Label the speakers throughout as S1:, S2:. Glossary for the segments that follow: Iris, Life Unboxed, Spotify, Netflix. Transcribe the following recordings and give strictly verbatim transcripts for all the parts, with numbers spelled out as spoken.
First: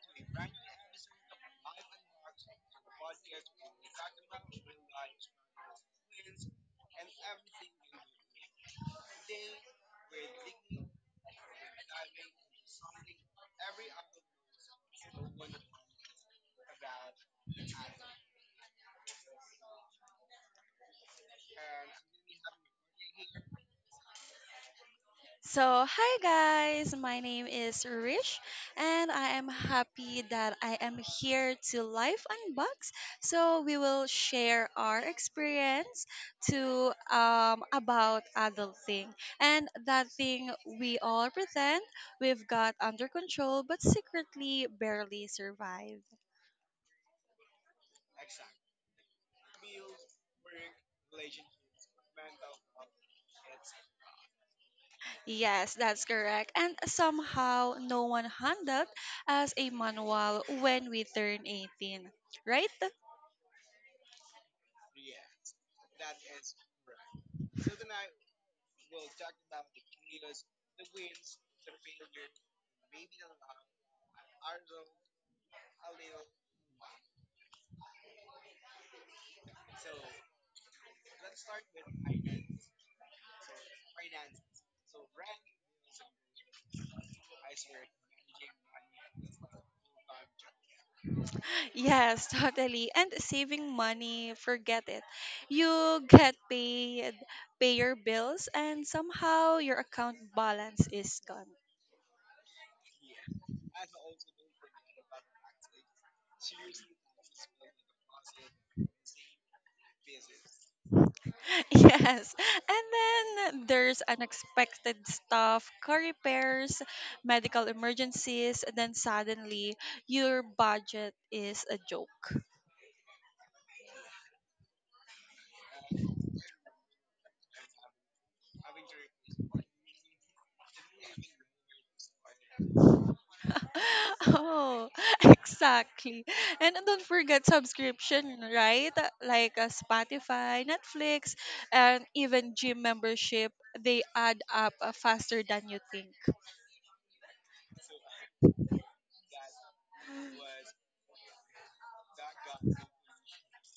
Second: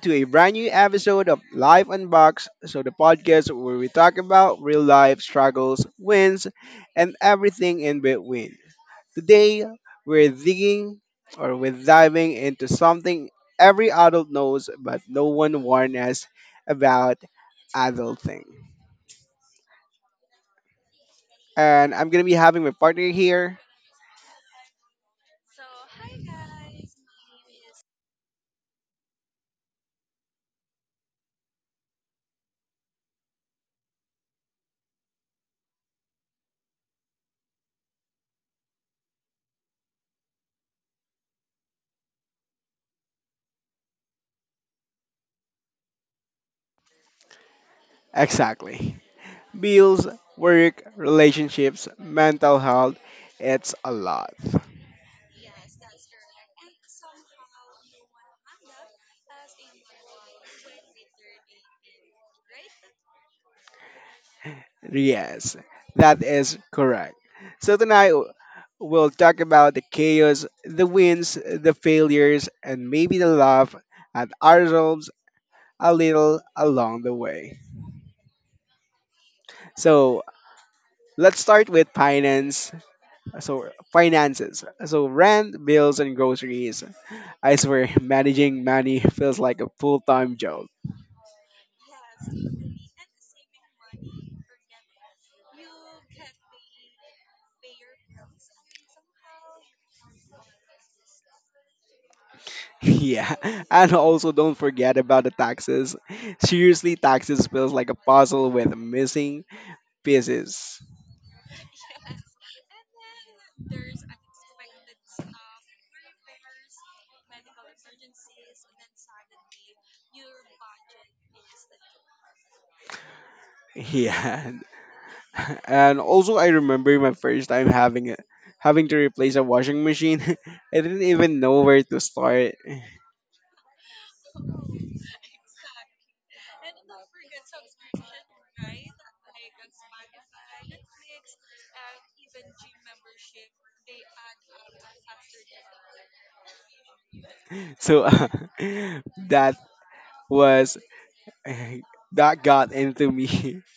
S1: to a brand new episode of Life Unboxed, so the podcast where we talk about real life struggles, wins, and everything in between. Today, we're digging or we're diving into something every adult knows but no one warned us about adulting. And I'm going to be having my partner here.
S2: So, hi guys, my name is Rish, and I am happy that I am here to live unbox. So, we will share our experience to um, about adulting and that thing we all pretend we've got under control but secretly barely survive.
S1: Exactly. Bills, work, relationships, mental health, it's a lot.
S2: Yes, that's correct. And somehow, no one handed us a manual when we turn eighteen, right?
S1: Yes, that is correct. So tonight we'll talk about the chaos, the wins, the failures, and maybe the laugh at ourselves a little along the way. So let's start with finance. So finances. So rent, bills, and groceries. I swear, managing money feels like a full-time job.
S2: Yes, totally. And saving money, forget it. You get paid, pay your bills, and somehow your account balance is gone.
S1: Yeah, and also don't forget about the taxes. Seriously, taxes feels like a puzzle with missing pieces.
S2: Yes. And then there's unexpected stuff, car repairs, medical emergencies, and then suddenly your budget is a joke.
S1: Yeah, and also I remember my first time having it, having to replace a washing machine. I didn't even know where to start,
S2: Oh, exactly. And don't forget subscription, right? Like uh, Spotify, Netflix, and even gym membership, they add up uh, faster than you think.
S1: so uh, that was that got into me.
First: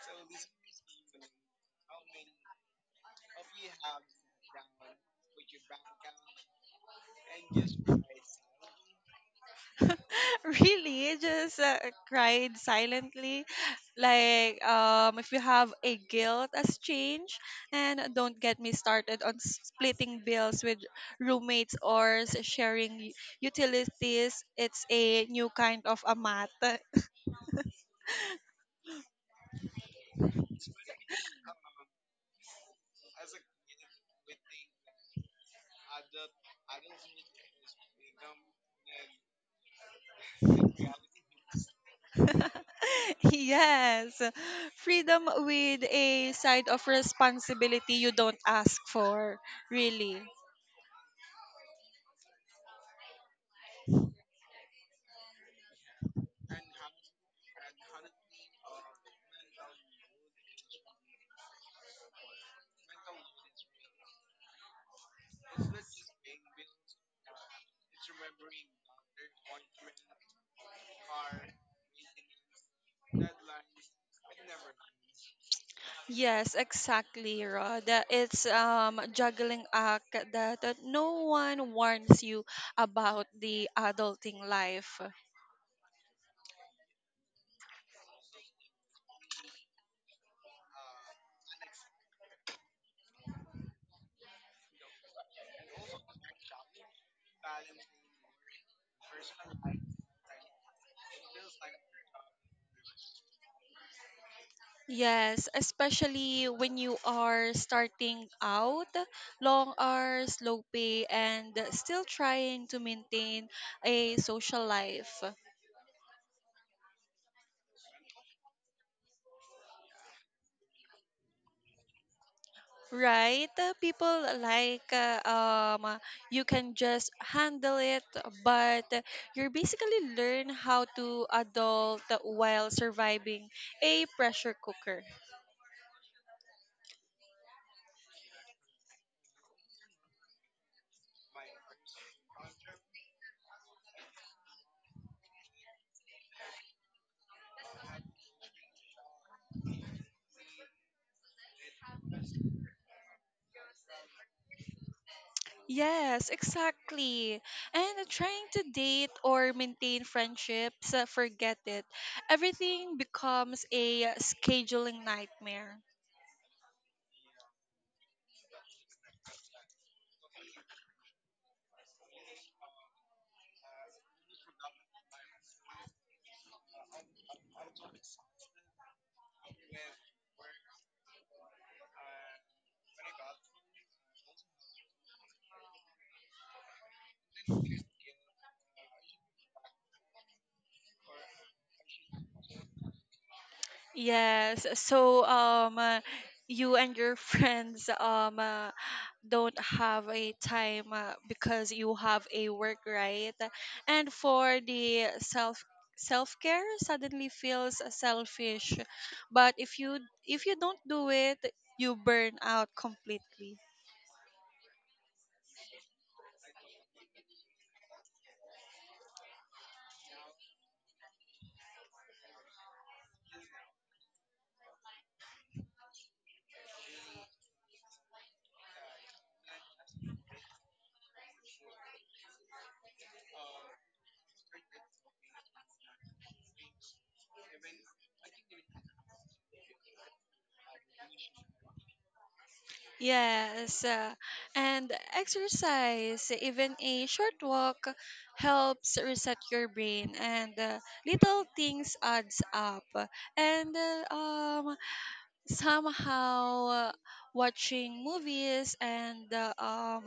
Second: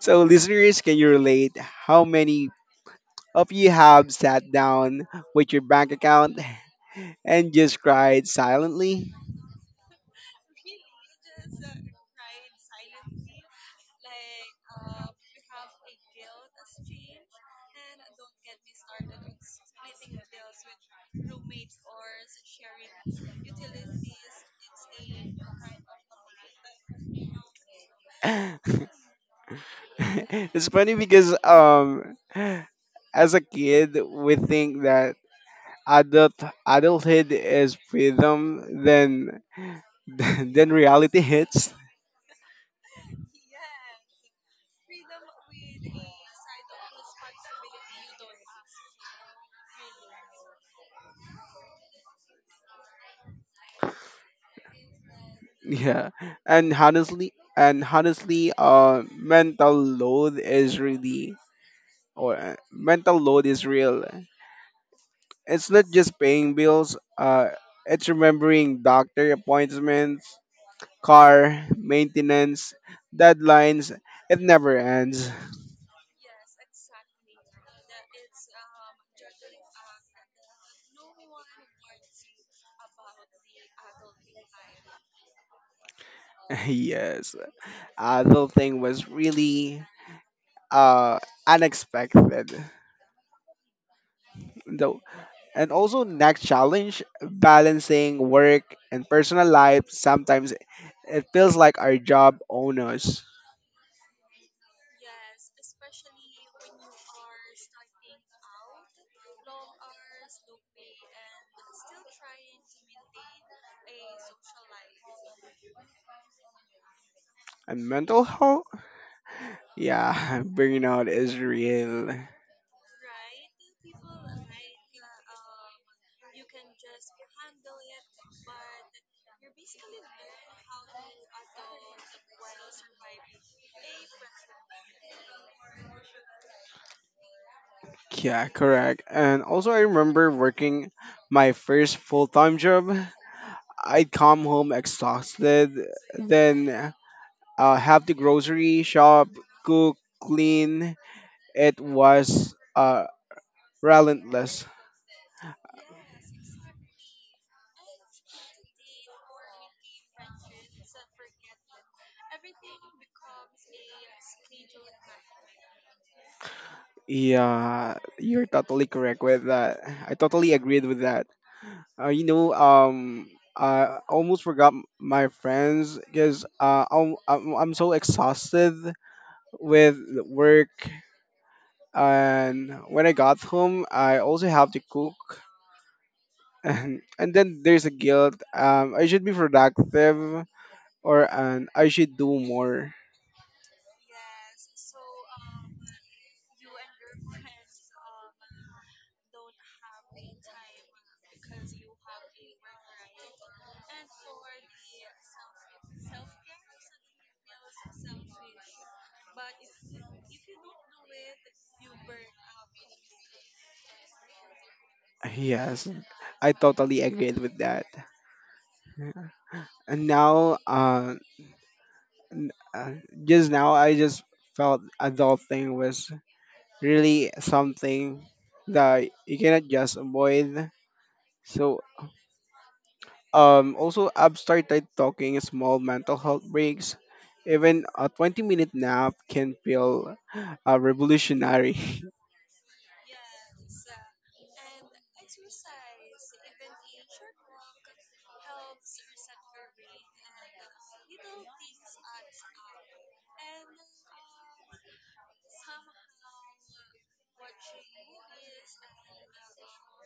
S1: So listeners, can you relate? How many of you have sat down with your bank account and just cried silently?
S2: Really just uh, cried silently, like um if you have a guilt as change. And don't get me started on splitting bills with roommates or s- sharing u- utilities. It's a new kind of a mat.
S1: It's funny because um as a kid we think that adult adulthood is freedom, then then reality hits.
S2: Yes, freedom with a side of responsibility you don't ask for, really.
S1: Yeah, and honestly, and honestly, uh, mental load is really or uh, mental load is real. It's not just paying bills. Uh, it's remembering doctor appointments, car maintenance, deadlines. It never ends.
S2: Yes, exactly, Rod. Uh, It's um juggling act that, that no one warns you about the adulting life.
S1: Yes, adult thing was really uh unexpected. Though. And also next challenge, balancing work and personal life. Sometimes it feels like our job own us.
S2: Yes, especially when you are starting out, long hours, low pay, and still trying to maintain a social life.
S1: And mental health? Yeah, burnout is real.
S2: Right? Uh, People like uh, um, uh, you can just handle it, but you're basically learn how to adult while surviving a pressure cooker.
S1: Yeah, correct. And also I remember working my first full-time job. I'd come home exhausted, then uh, have the grocery shop, cook, clean. It was uh, relentless.
S2: Yes, exactly. And trying to date or maintain friendships, uh, forget it. Everything becomes a scheduling nightmare.
S1: Yeah, you're totally correct with that. I totally agreed with that. Uh, you know, um, I almost forgot m- my friends because uh, I'm, I'm I'm so exhausted with work, and when I got home, I also have to cook, and and then there's a guilt. Um, I should be productive, or and I should do more.
S2: Yes. So um uh, you and your friends um uh, don't have a time uh, because you have a work, right? And for the self self-care suddenly feels selfish. But if you if you don't do it, you burn out completely.
S1: Yes, I totally agreed with that. And now, uh, n- uh, just now I just felt adulting was really something that you cannot just avoid. So um also I've started talking small mental health breaks. Even a 20 minute nap can feel uh, revolutionary.
S2: Yes, uh, and exercise, even a short walk, helps reset your brain, and uh, little things adds up. And uh, um, somehow, uh, watching movies and uh, um,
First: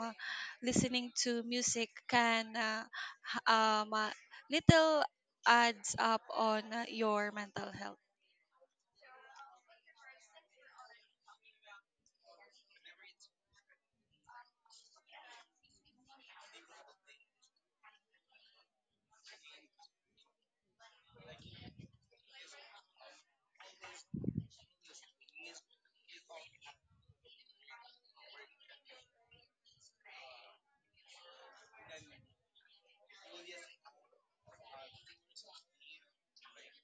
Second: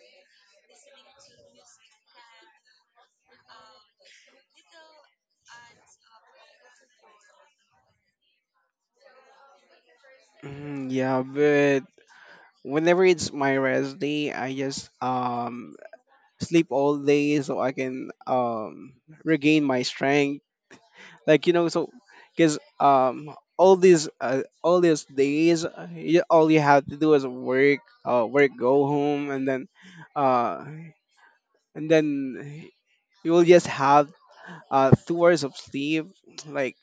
S2: listening to music can uh, h- um, uh, little adds up on uh, your mental health.
S1: Mm, yeah, but whenever it's my rest day, I just um sleep all day so I can um regain my strength. Like, you know so because um all these uh, all these days, uh, you, all you have to do is work uh work, go home, and then uh and then you will just have uh two hours of sleep. Like,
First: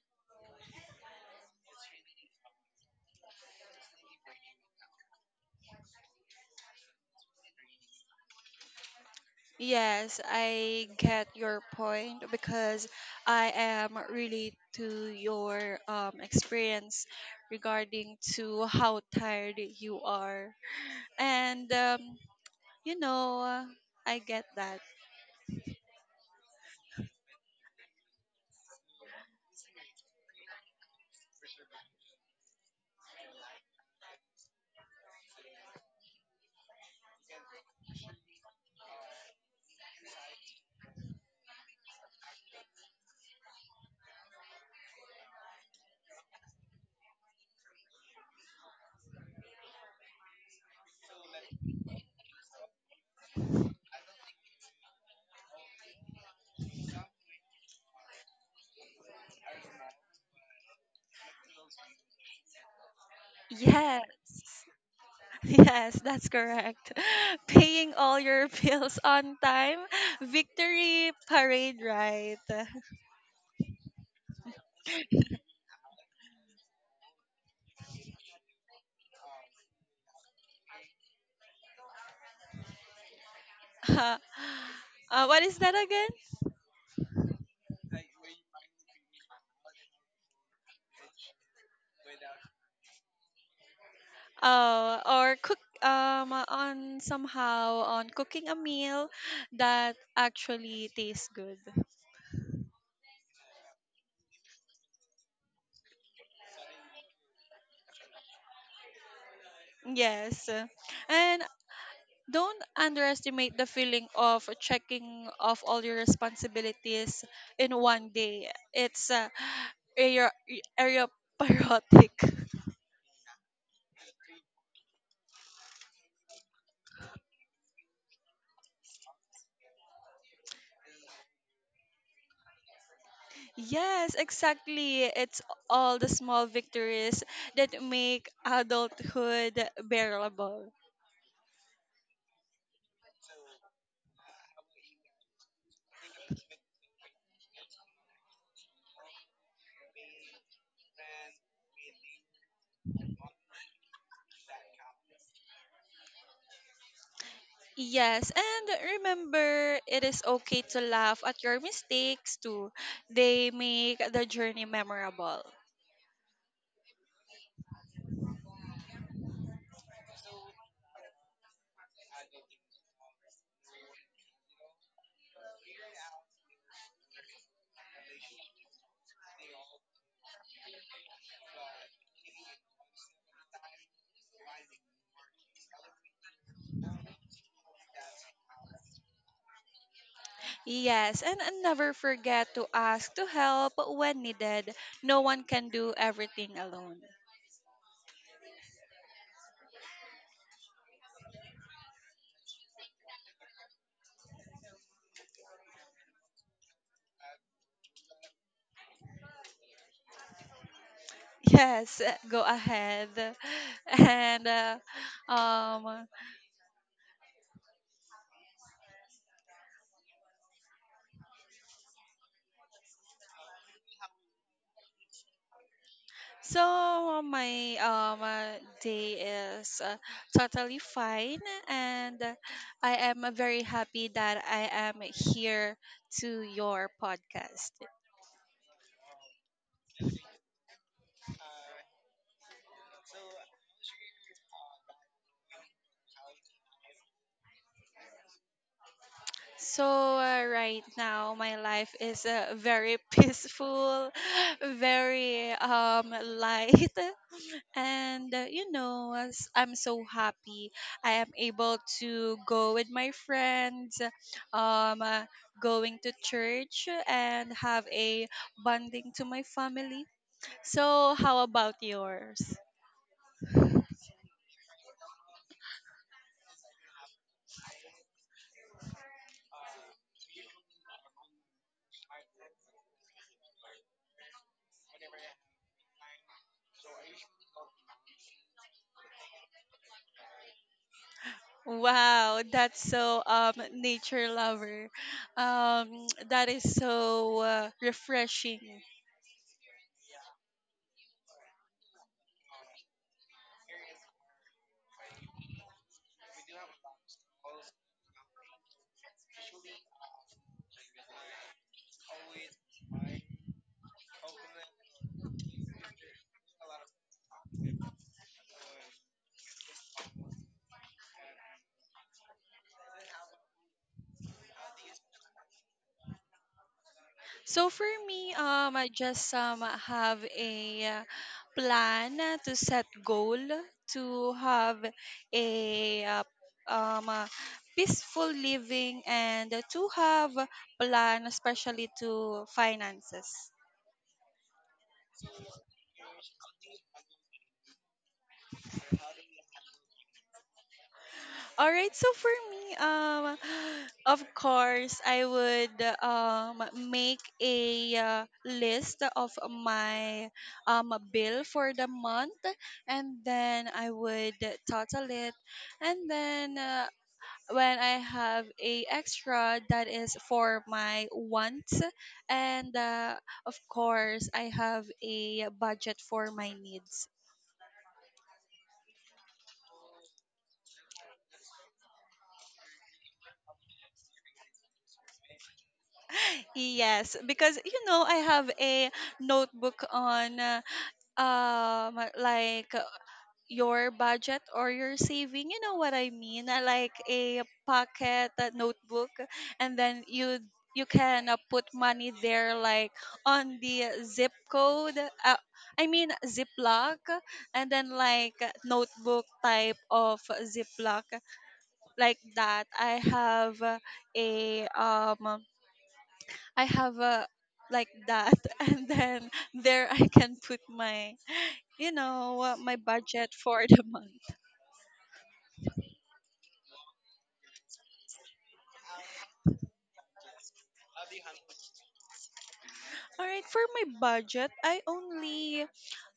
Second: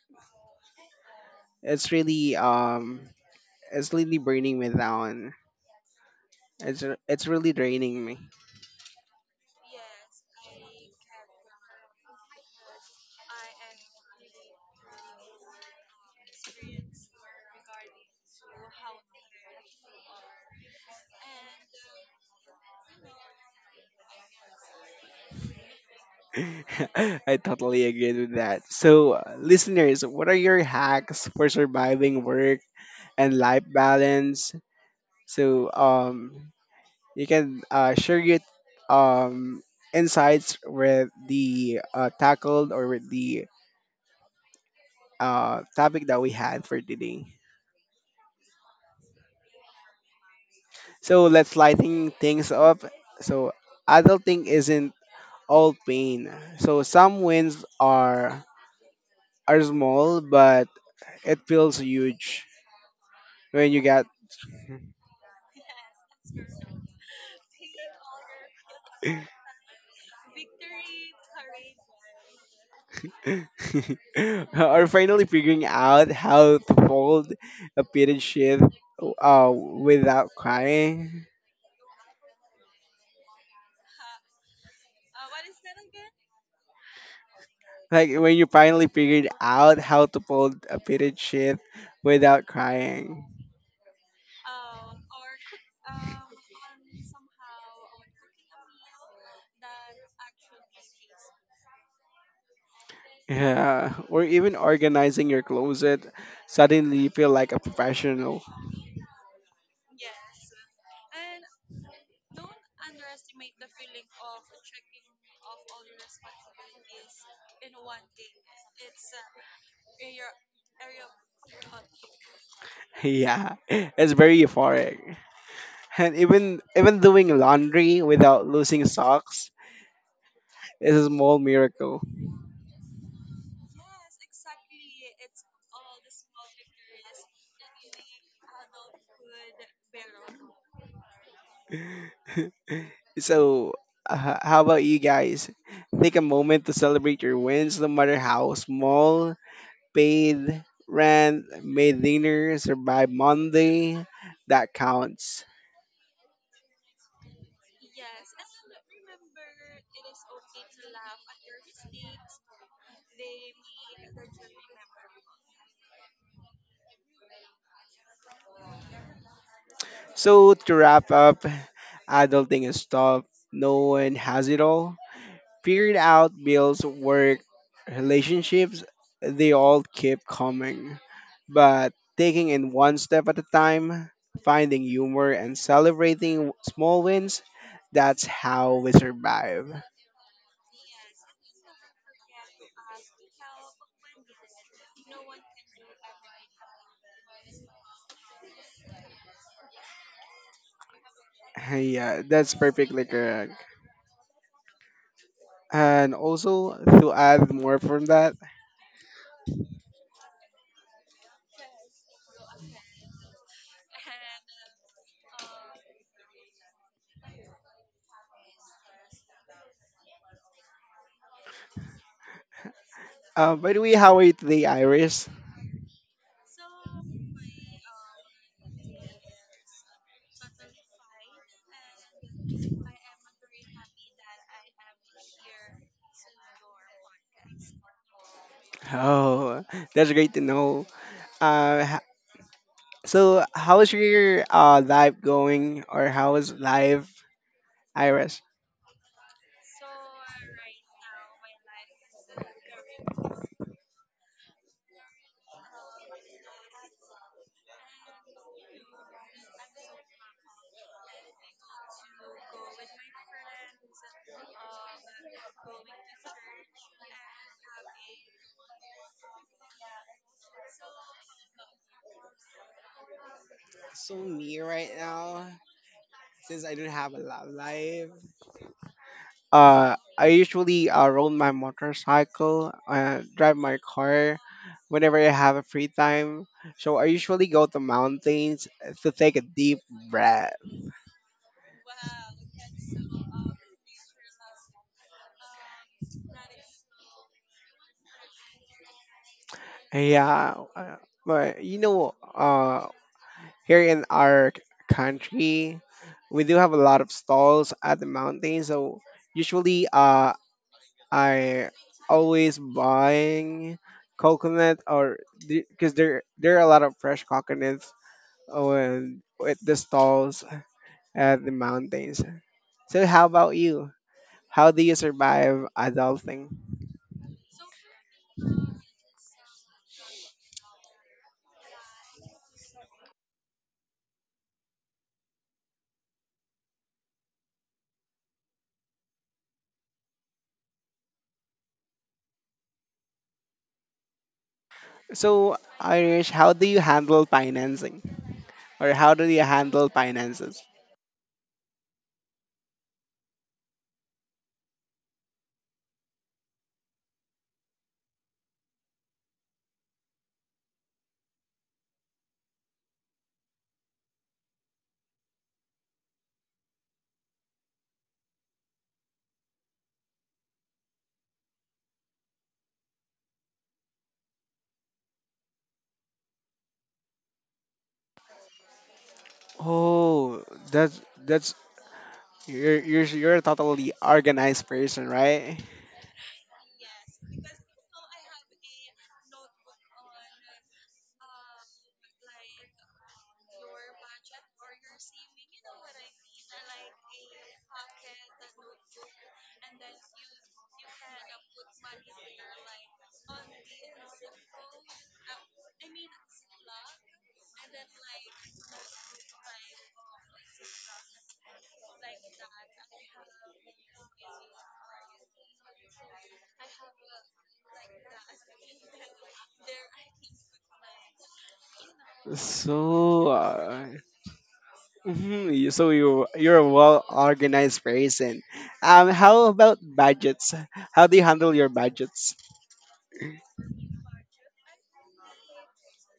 S1: it's really um it's really burning me down. It's r- it's really draining me.
S2: Yes, I get your point because I am really to your um, experience regarding to how tired you are. And um, you know, uh, I get that.
S1: I totally agree with that. So uh, listeners, what are your hacks for surviving work and life balance? So um you can uh, share your um, insights with the uh, tackled or with the uh, topic that we had for today. So let's lighten things up. So adulting isn't all pain. So some wins are are small, but it feels huge when you
S2: Yes.
S1: get
S2: Yes, that's correct. Paying all your bills on time. Victory parade, right?
S1: or finally figuring out how to fold a period sheath uh, without crying.
S2: uh, what is that?
S1: Like when you finally figured out how to fold a fitted sheet without crying.
S2: Uh, or cook um uh, on somehow on cooking a meal that actually tastes good.
S1: Yeah. Or even organizing your closet, suddenly you feel like a professional.
S2: Yes. And don't underestimate the feeling of checking off all your responsibilities in one day. It's uh, area area patriotic.
S1: Yeah. It's very euphoric. And even even doing laundry without losing socks is a small miracle.
S2: Yes, exactly. It's all the small victories that make adulthood bearable.
S1: So uh, how about you guys? Take a moment to celebrate your wins, no matter how small. Paid rent, made dinner, survived Monday. That counts.
S2: Yes, and remember, it is okay to laugh at your mistakes too. They make the journey memorable.
S1: So to wrap up, adulting is tough. No one has it all. Figured out bills, work, relationships, they all keep coming. But taking it one step at a time, finding humor and celebrating small wins, that's how we survive.
S2: Yes, and never forget to ask to help when needed. No one can do everything alone.
S1: Yeah, that's perfectly correct. And also to add more from that,
S2: Yes, go ahead. And uh, um,
S1: uh, by the way, how are you today, Iris?
S2: So uh, my um uh, day is uh, totally fine, and uh, I am uh, very happy that I am here to your podcast.
S1: Oh, that's great to know. Uh, h- so how's your uh life going, or how is life, Iris?
S2: So uh, right now my life is uh, very peaceful, very um light. And uh, you know, i I'm so happy I am able to go with my friends, um, uh, going to church and have a bonding to my family. So, how about yours?
S1: So me right now, since I don't have a love life, Uh, I usually uh, roll my motorcycle, uh, drive my car whenever I have a free time. So I usually go to mountains to take a deep breath.
S2: Wow, that's so um nature lover. Um, that is so uh, refreshing.
S1: Yeah, uh, but you know, uh, here in our c- country, we do have a lot of stalls at the mountain. So usually, uh, I always buying coconut or because there there are a lot of fresh coconuts on at the stalls at the mountains. So how about you? How do you survive adulting?
S2: So for me, um, I just um have a uh, plan uh, to set goal to have a uh, um uh, peaceful living and to have plan, especially to finances.
S1: So Irish, how do you handle financing? Or how do you handle finances?
S2: All right, so for me, um, of course, I would um make a uh, list of my um bill for the month, and then I would total it, and then uh, when I have a extra that is for my wants, and uh, of course, I have a budget for my needs.
S1: Oh, that's that's you're you're you're a totally organized person, right?
S2: Yes, because you know I have a notebook on. Uh, um like uh, your budget or your saving, you know what i mean, uh, like a pocket uh, notebook, and then you you can uh, put money there, like on the zip code, uh, I mean ziploc, and then like uh, notebook type of ziploc, like that i have uh, a um I have a like that and then there i can put my, you know, uh, my
S1: So,
S2: budget for the
S1: uh,
S2: month.
S1: mhm, you- so you you're a well organized person. Um, how about budgets? How do you handle your budgets?
S2: All right, for my budget, I only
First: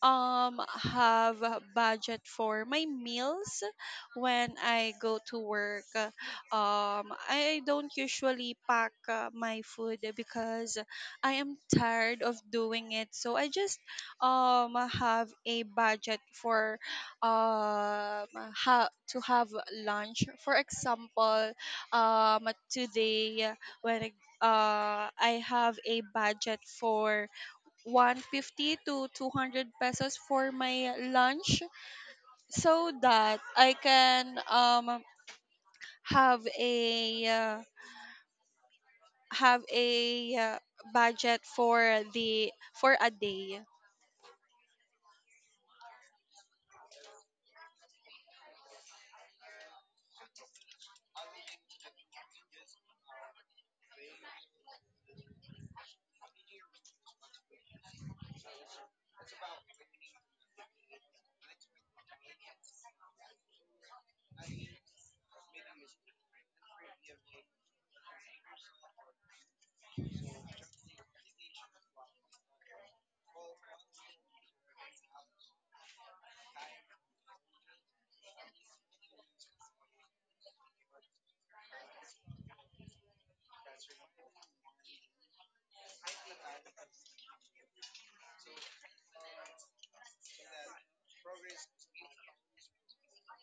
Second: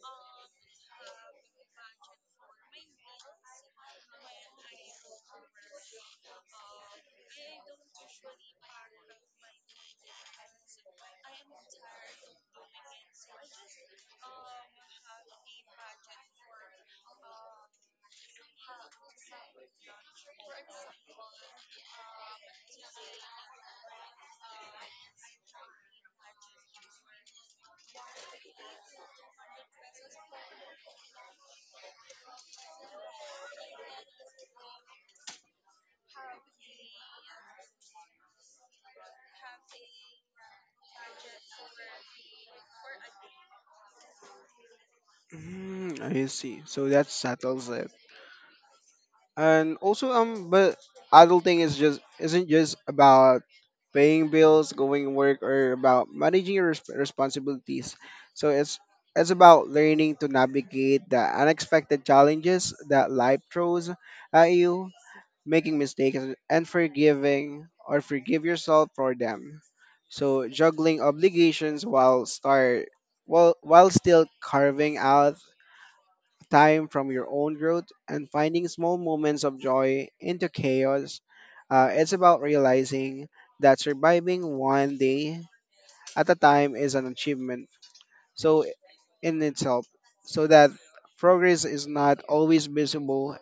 S2: um have a budget for my meals when I go to work. Uh, Um I don't usually pack uh, my food because I am tired of doing it. So I just um have a budget for um ha- to have lunch. For example, um today when I uh, I have a budget for one hundred fifty to two hundred pesos for my lunch so that I can um, have a uh, have a uh, budget for the for a day.
S1: Mm, I see. So that settles it. And also um but adulting is just isn't just about paying bills, going to work, or about managing your resp- responsibilities. So it's it's about learning to navigate the unexpected challenges that life throws at you, making mistakes, and forgiving or forgive yourself for them. So juggling obligations while start while while still carving out time from your own growth and finding small moments of joy into chaos. Uh, it's about realizing that surviving one day at a time is an achievement. So in itself, so that progress is not always visible,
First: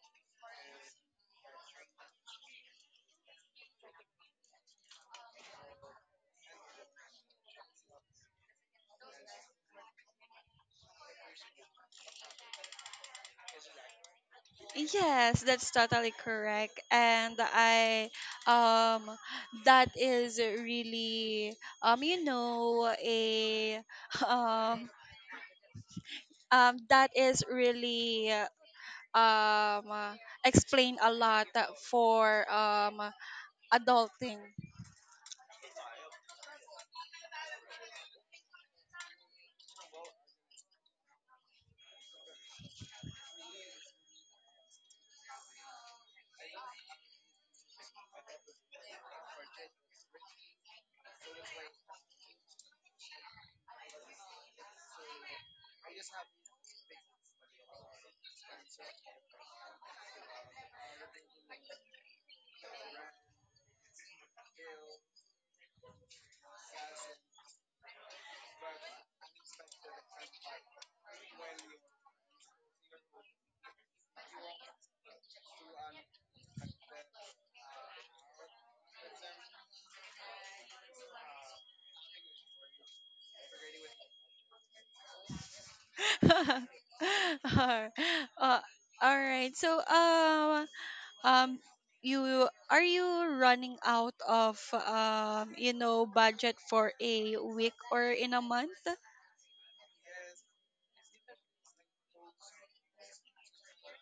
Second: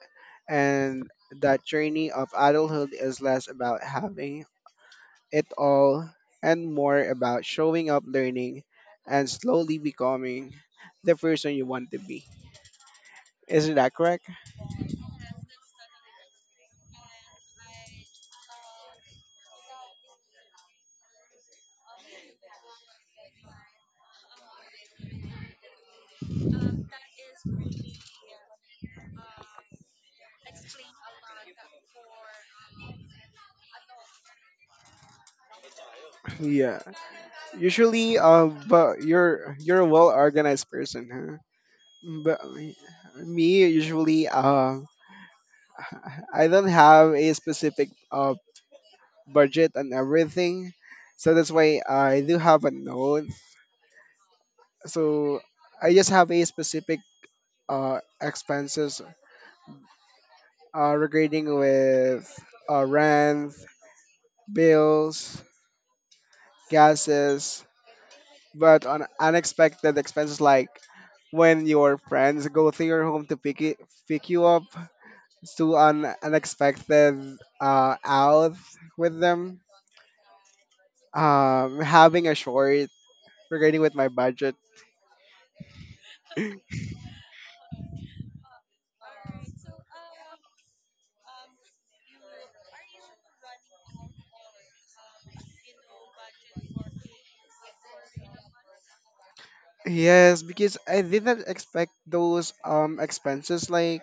S1: and that journey of adulthood is less about having it all and more about showing up, learning, and slowly becoming the person you want to be. Isn't that correct?
S2: Yes, that's totally correct, and I um that is really um you know a um um that is really um uh, explain a lot uh, for um uh, adulting.
S1: Yeah. Usually, uh, but you're you're a well organized person, huh? But me usually, uh, I don't have a specific uh budget and everything, so that's why I do have a note. So I just have a specific uh expenses uh regarding with uh rent, bills, gases, but on unexpected expenses like when your friends go to your home to pick it, pick you up to an unexpected uh, out with them. Um, having a short regarding with my budget.
S2: uh, all right. So um um you are you running out of um you know budget for a week or in a month?
S1: Yes, because I didn't expect those um expenses. Like,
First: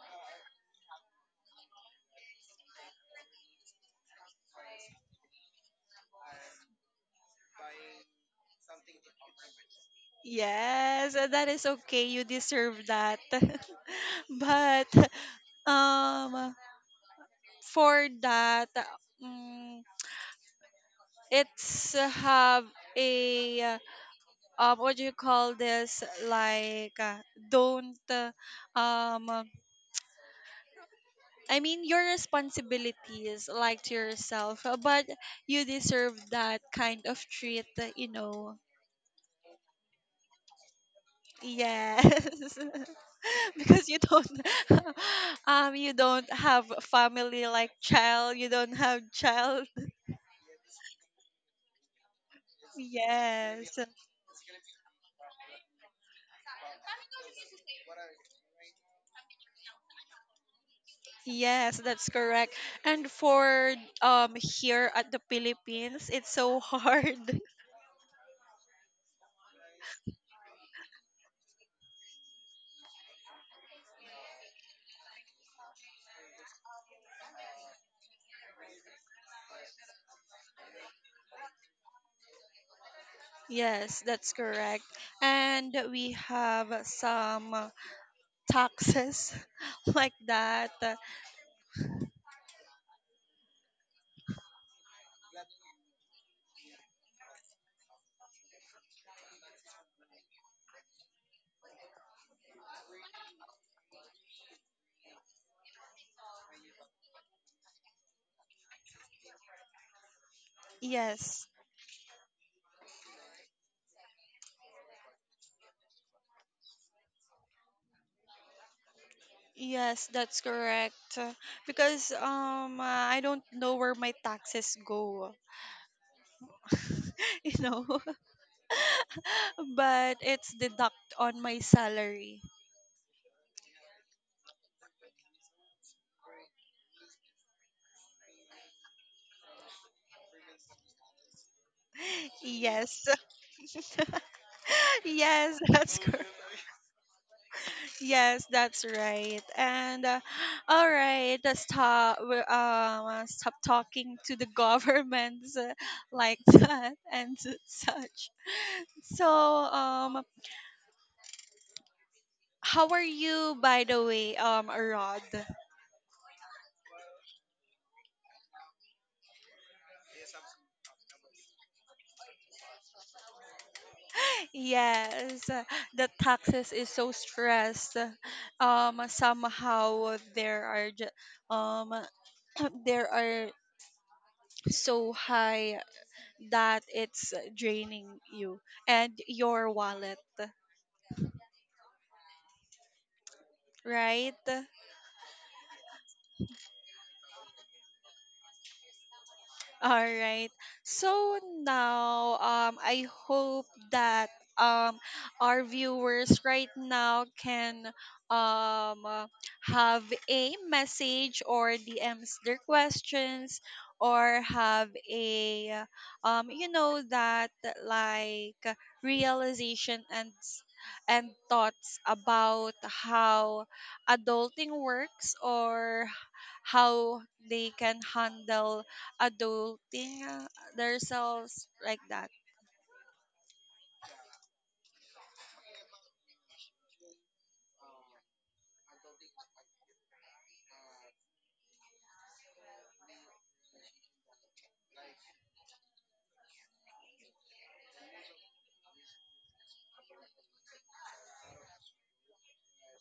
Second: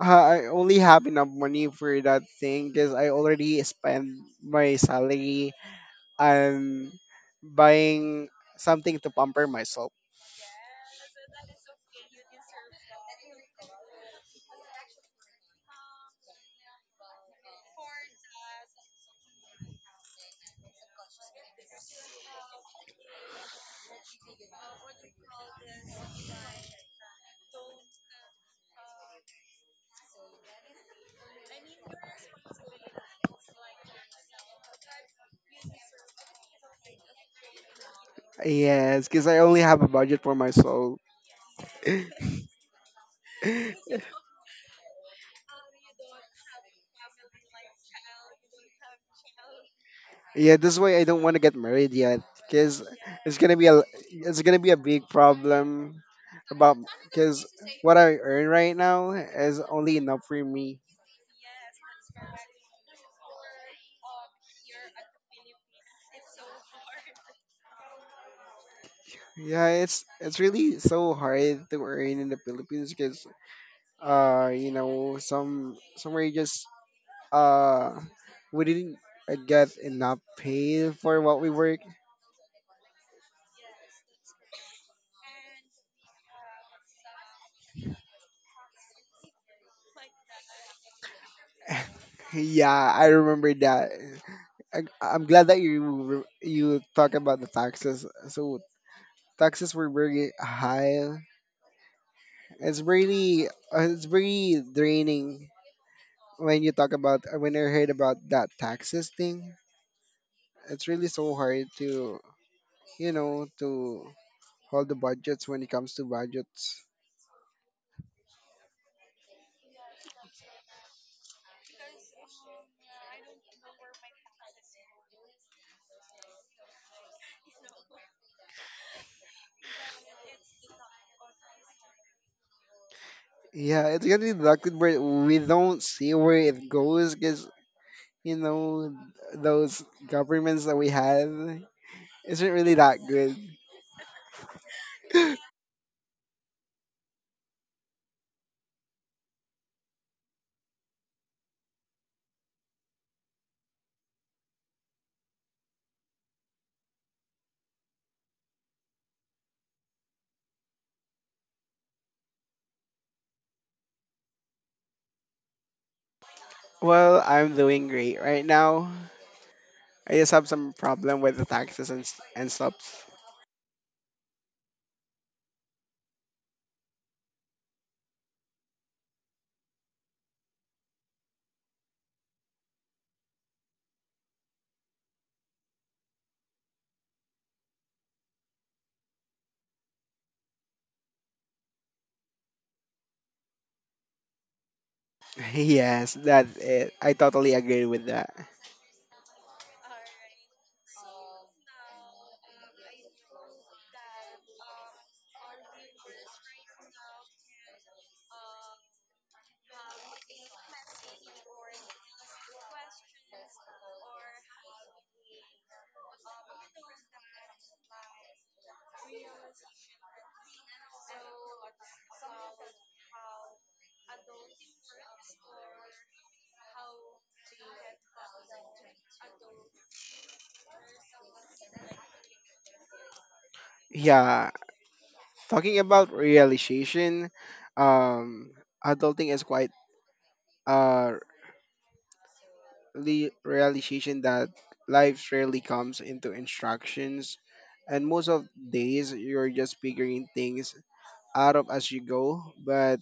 S1: uh, I only have enough money for that thing because I already spent my salary and buying something to pamper myself.
S2: Yes, uh, that is okay. You deserve that. But um for that, um, it's have a uh, um what do you call this, like uh, don't uh, um uh, I mean your responsibilities like to yourself, uh, but you deserve that kind of treat, uh, you know.
S1: Yes, because I only have a budget for my soul. Yeah,
S2: Yes. Because you don't um you don't have family like child, you don't have child.
S1: that's why I don't want to get married yet. Because it's gonna be
S2: Yes.
S1: a it's gonna be a big problem about because what I earn right now is only enough for me.
S2: Yes, that's correct. And for um here at the Philippines it's so hard.
S1: Yeah, it's it's really so hard to earn in the Philippines because uh you know some somewhere you just uh we didn't uh, get enough pay for what we work.
S2: Yes, that's correct. And we have some taxes like that.
S1: Yeah, I remember that. I, I'm glad that you re- you talk about the taxes. So taxes were very high. It's really uh, it's very draining when you talk about when I heard about that taxes thing. It's really so
S2: Yes.
S1: hard to you know to hold the budgets when it comes to budgets.
S2: Yes, that's correct. Because um I don't know where my taxes go, you know. But it's deduct on my salary.
S1: Yeah, it's getting deducted but we don't see where it goes because you know those governments that we have isn't really that
S2: Yes.
S1: good.
S2: Yes, that's correct. Yes, that's right. And uh, all right, let's stop. We- Um, stop talking to the governments uh, like that and s- such. So, um, how are you, by the way, um, Rod?
S1: Well, I'm doing great right now. I just have some problem with the taxes and s- and stuff.
S2: Yes, uh, the taxes is so stressed. Um, somehow there are ju- um, there are so high that it's draining you and your wallet, right?
S1: Yes, that's it. I totally agree with that.
S2: All right. So now, um, I hope that um, our viewers right now can um, uh, have a message or D Ms their questions, or have a, um, you know, that like realization and s- and thoughts about how adulting works or how they can handle adulting uh, themselves, like that.
S1: Yeah, talking about realization, um, adulting is quite uh the realization that life rarely comes into instructions, and most of days you're just figuring things out of as you go. But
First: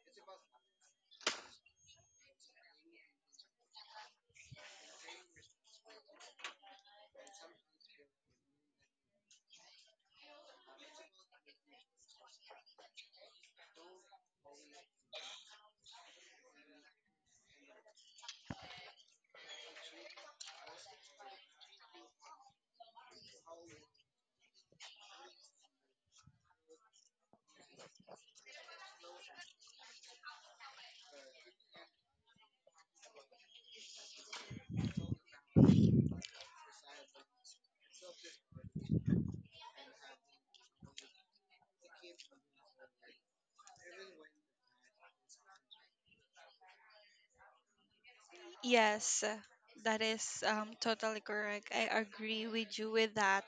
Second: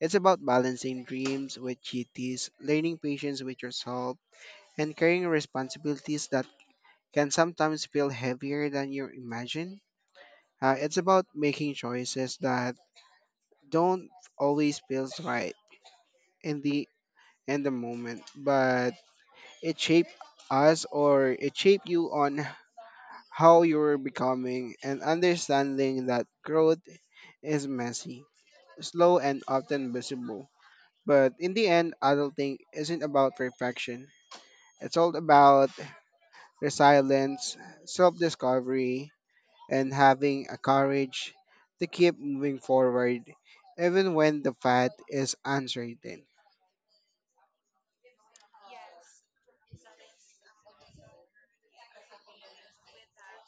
S1: it's about balancing dreams with duties, learning patience with yourself, and carrying responsibilities that can sometimes feel heavier than you imagine. Uh, it's about making choices that don't always feel right in the in the moment, but it shaped us or it shaped you on how you're becoming and understanding that growth is messy, slow, and often visible. But in the end, adulting isn't about perfection. It's all about resilience, self discovery, and having a courage to keep moving forward even when the path is uncertain.
S2: Yes, that is um, totally correct. I agree with you with that.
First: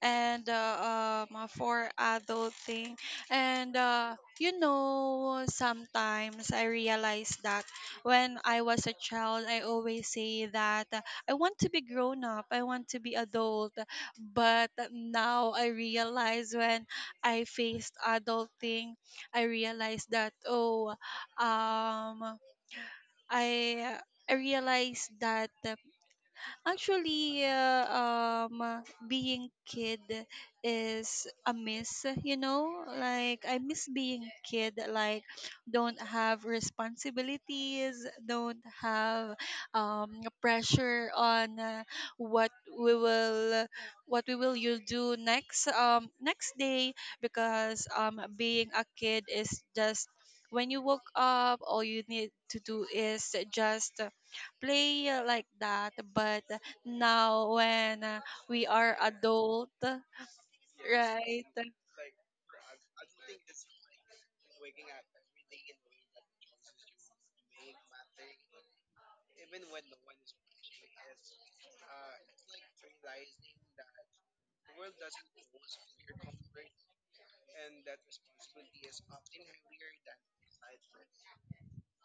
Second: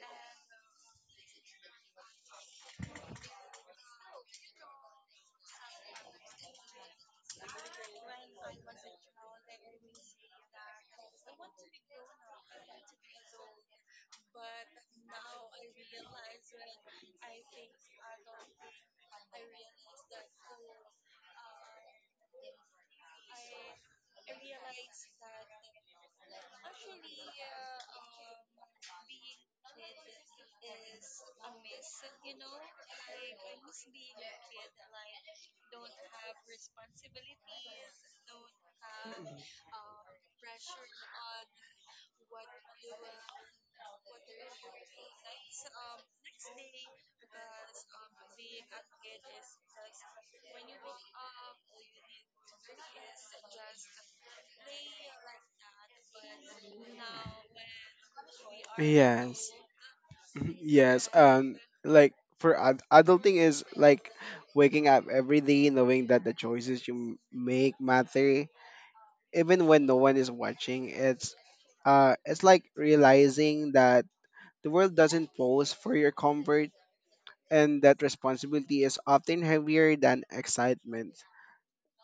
S2: And uh, um, uh, for adulting, and uh, you know, sometimes I realize that when I was a child, I always say that uh, I want to be grown up, I want to be adult. But now I realize when I faced adulting, I realized that, oh, um, I I realized that actually, uh, um, uh, being kid is a miss, you know? Like, I miss being kid. Like, don't have responsibilities, don't have um, pressure on uh, what we will what we will you do next um next day, because um being a kid is just when you woke up all you need to do is just play, uh, like that. But now when uh, we are
S1: Yes.
S2: adult,
S1: Mhm. Yes,
S2: right?
S1: um, like for ad- adulting is like waking up every day knowing that the choices you m- make matter, even when no one is watching. It's uh, it's like realizing that the world doesn't pose for your comfort, and that responsibility is often heavier than excitement.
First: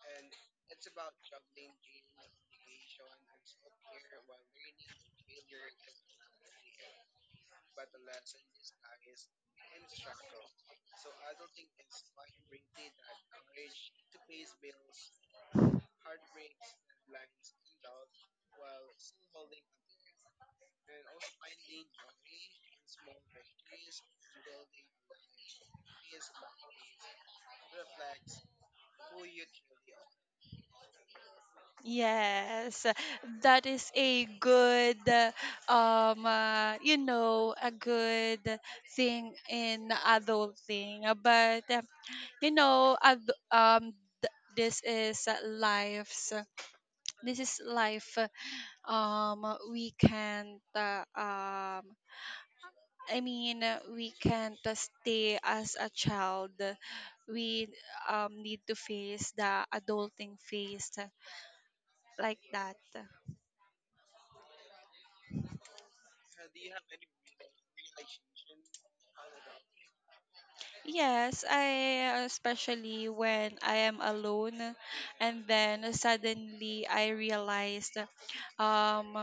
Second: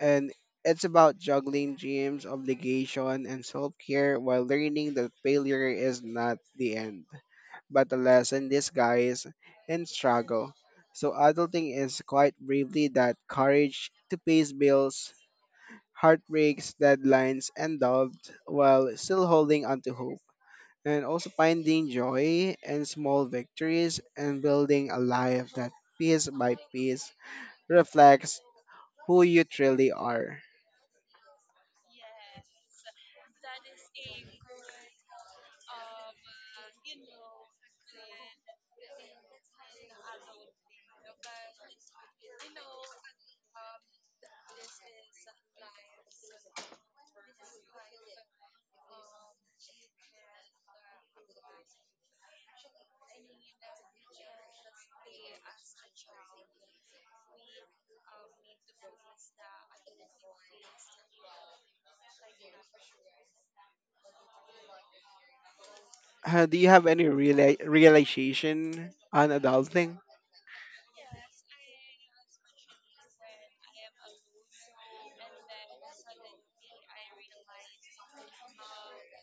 S1: And it's about juggling dreams, obligation, and self care while learning that failure is not the end, but a lesson disguised in struggle. So, adulting is quite briefly that courage to pay bills, heartbreaks, deadlines, and doubt while still holding onto hope and also finding joy and small victories and building a life that piece by piece reflects who you truly are.
S2: Yes, that is a good uh, um uh, you know a good thing in adulting. Uh, but uh, you know, ad- um th- this is uh, life's this is life, uh, um we can't, uh, um I mean, uh, we can't uh, stay as a child. We um, need to face the adulting phase, uh, like that.
S1: Uh, do you have any reala- realization on adulting?
S2: Yes, I especially when I am alone and then suddenly I realized um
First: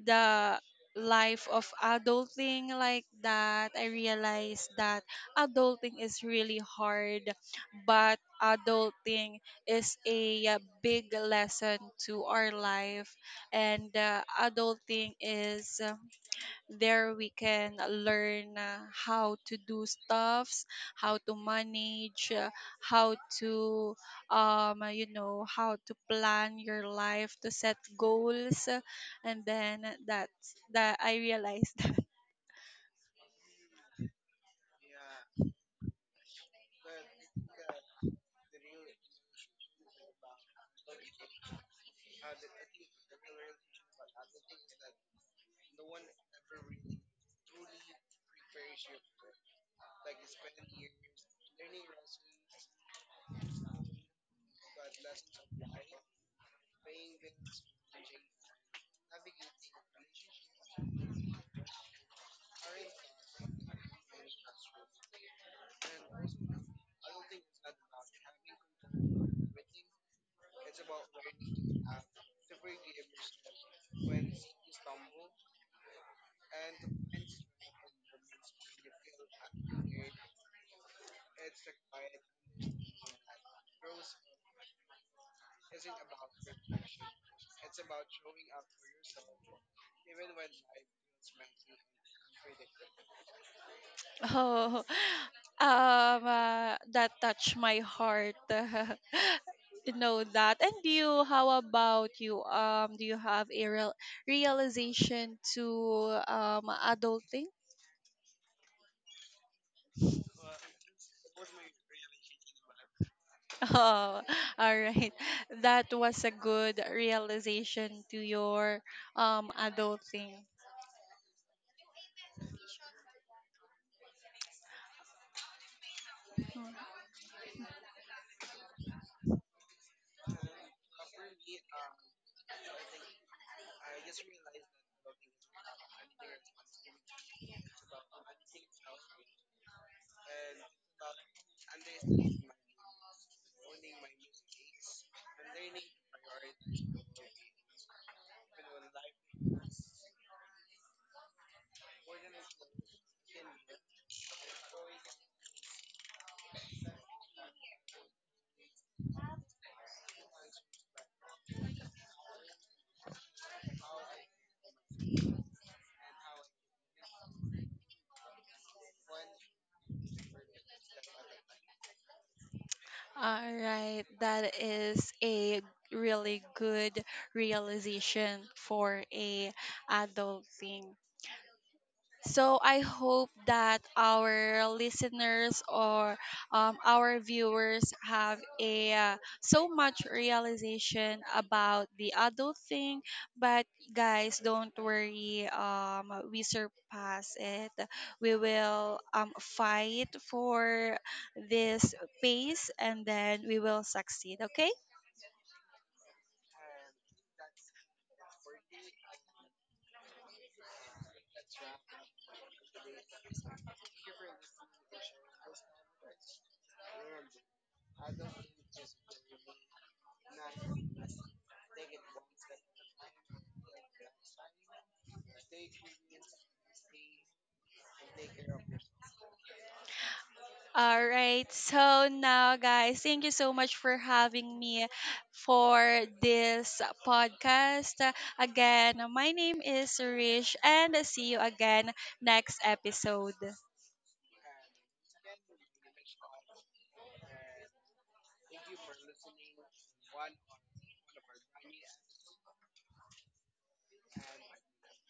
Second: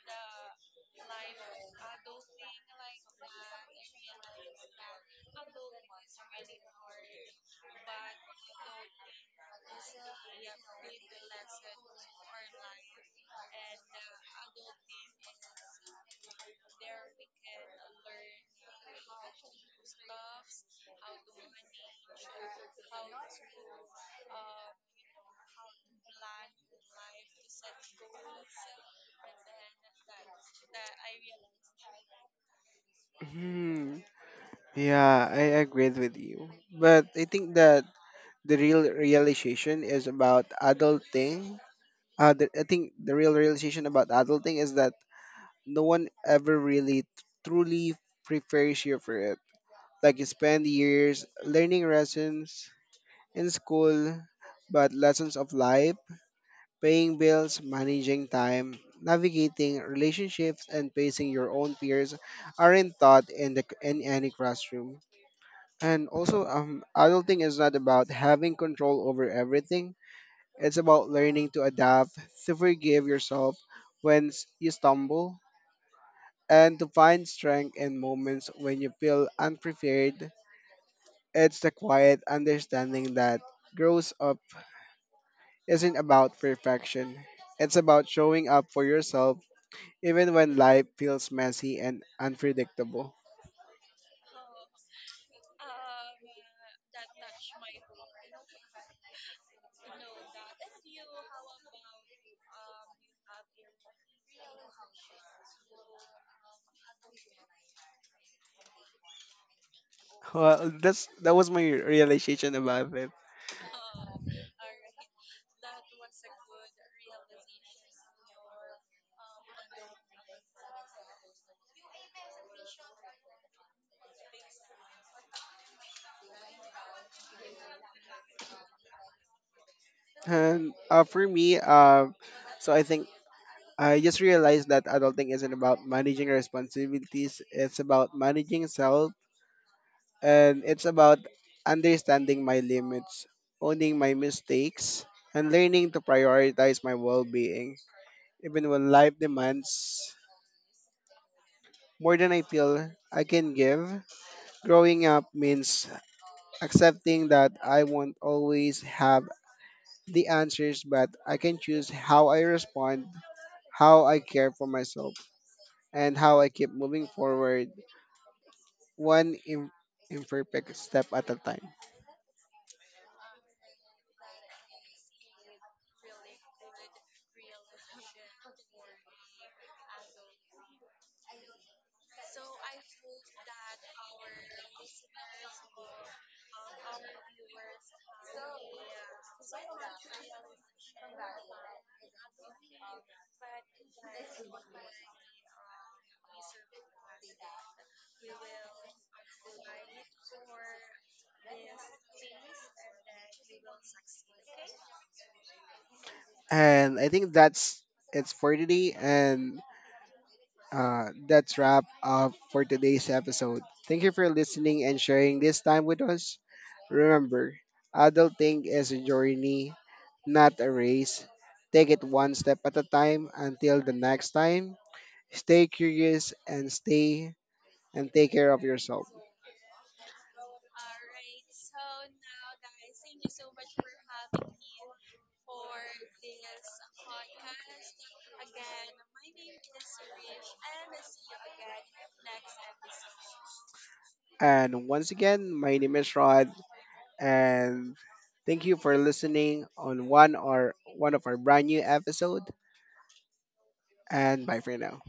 S2: the life of adulting, like that. I realized that adulting is really hard, but adulting is a, uh, big lesson to our life, and uh, adulting is there we can learn uh, how to do stuffs, how to manage, uh, how to um uh, you know, how to plan your life, to set goals. uh, And then that's that I realized that.
S1: Hmm. Yeah, I agree with you. But I think that the real realization is about adulting. Uh, the, I think the real realization about adulting is that no one ever really t- truly prepares you for it. Like you spend years learning lessons in school, but lessons of life, paying bills, managing time, navigating relationships, and facing your own peers aren't taught in, the, in any classroom. And also, um, adulting is not about having control over everything. It's about learning to adapt, to forgive yourself when s- you stumble, and to find strength in moments when you feel unprepared. It's the quiet understanding that grows up isn't about perfection. It's about showing up for yourself even when life feels messy and unpredictable.
S2: Oh, um uh, that touched my heart. To know that. And you, how about you? Um, do you have a real realization to um adulting?
S1: Well, that's that was my realization about it.
S2: Oh, all right. That was a good realization to your um adulting.
S1: And uh, for me, uh, so I think I just realized that adulting isn't about managing responsibilities. It's about managing self and it's about understanding my limits, owning my mistakes, and learning to prioritize my well being. Even when life demands more than I feel I can give, growing up means accepting that I won't always have the answers, but I can choose how I respond, how I care for myself, and how I keep moving forward one im- imperfect step at a time.
S2: All right, that is a really good realization for a adult thing. So I hope that our listeners or, um, our viewers have a uh, so much realization about the adult thing. But guys, don't worry. Um, we surpass it. We will um, fight for this pace, and then we will succeed. Okay.
S1: And I think that's it's for today, and uh, that's wrap up for today's episode. Thank you for listening and sharing this time with us. Remember, adulting is a journey, not a race. Take it one step at a time until the next time. Stay curious and stay and take care of yourself.
S2: All right. So now, guys, thank you so much for having me for this podcast. Again, my name is Rish, and see you again next episode.
S1: And once again, my name is Rod, and thank you for listening on one or one of our brand new episode. And bye for now.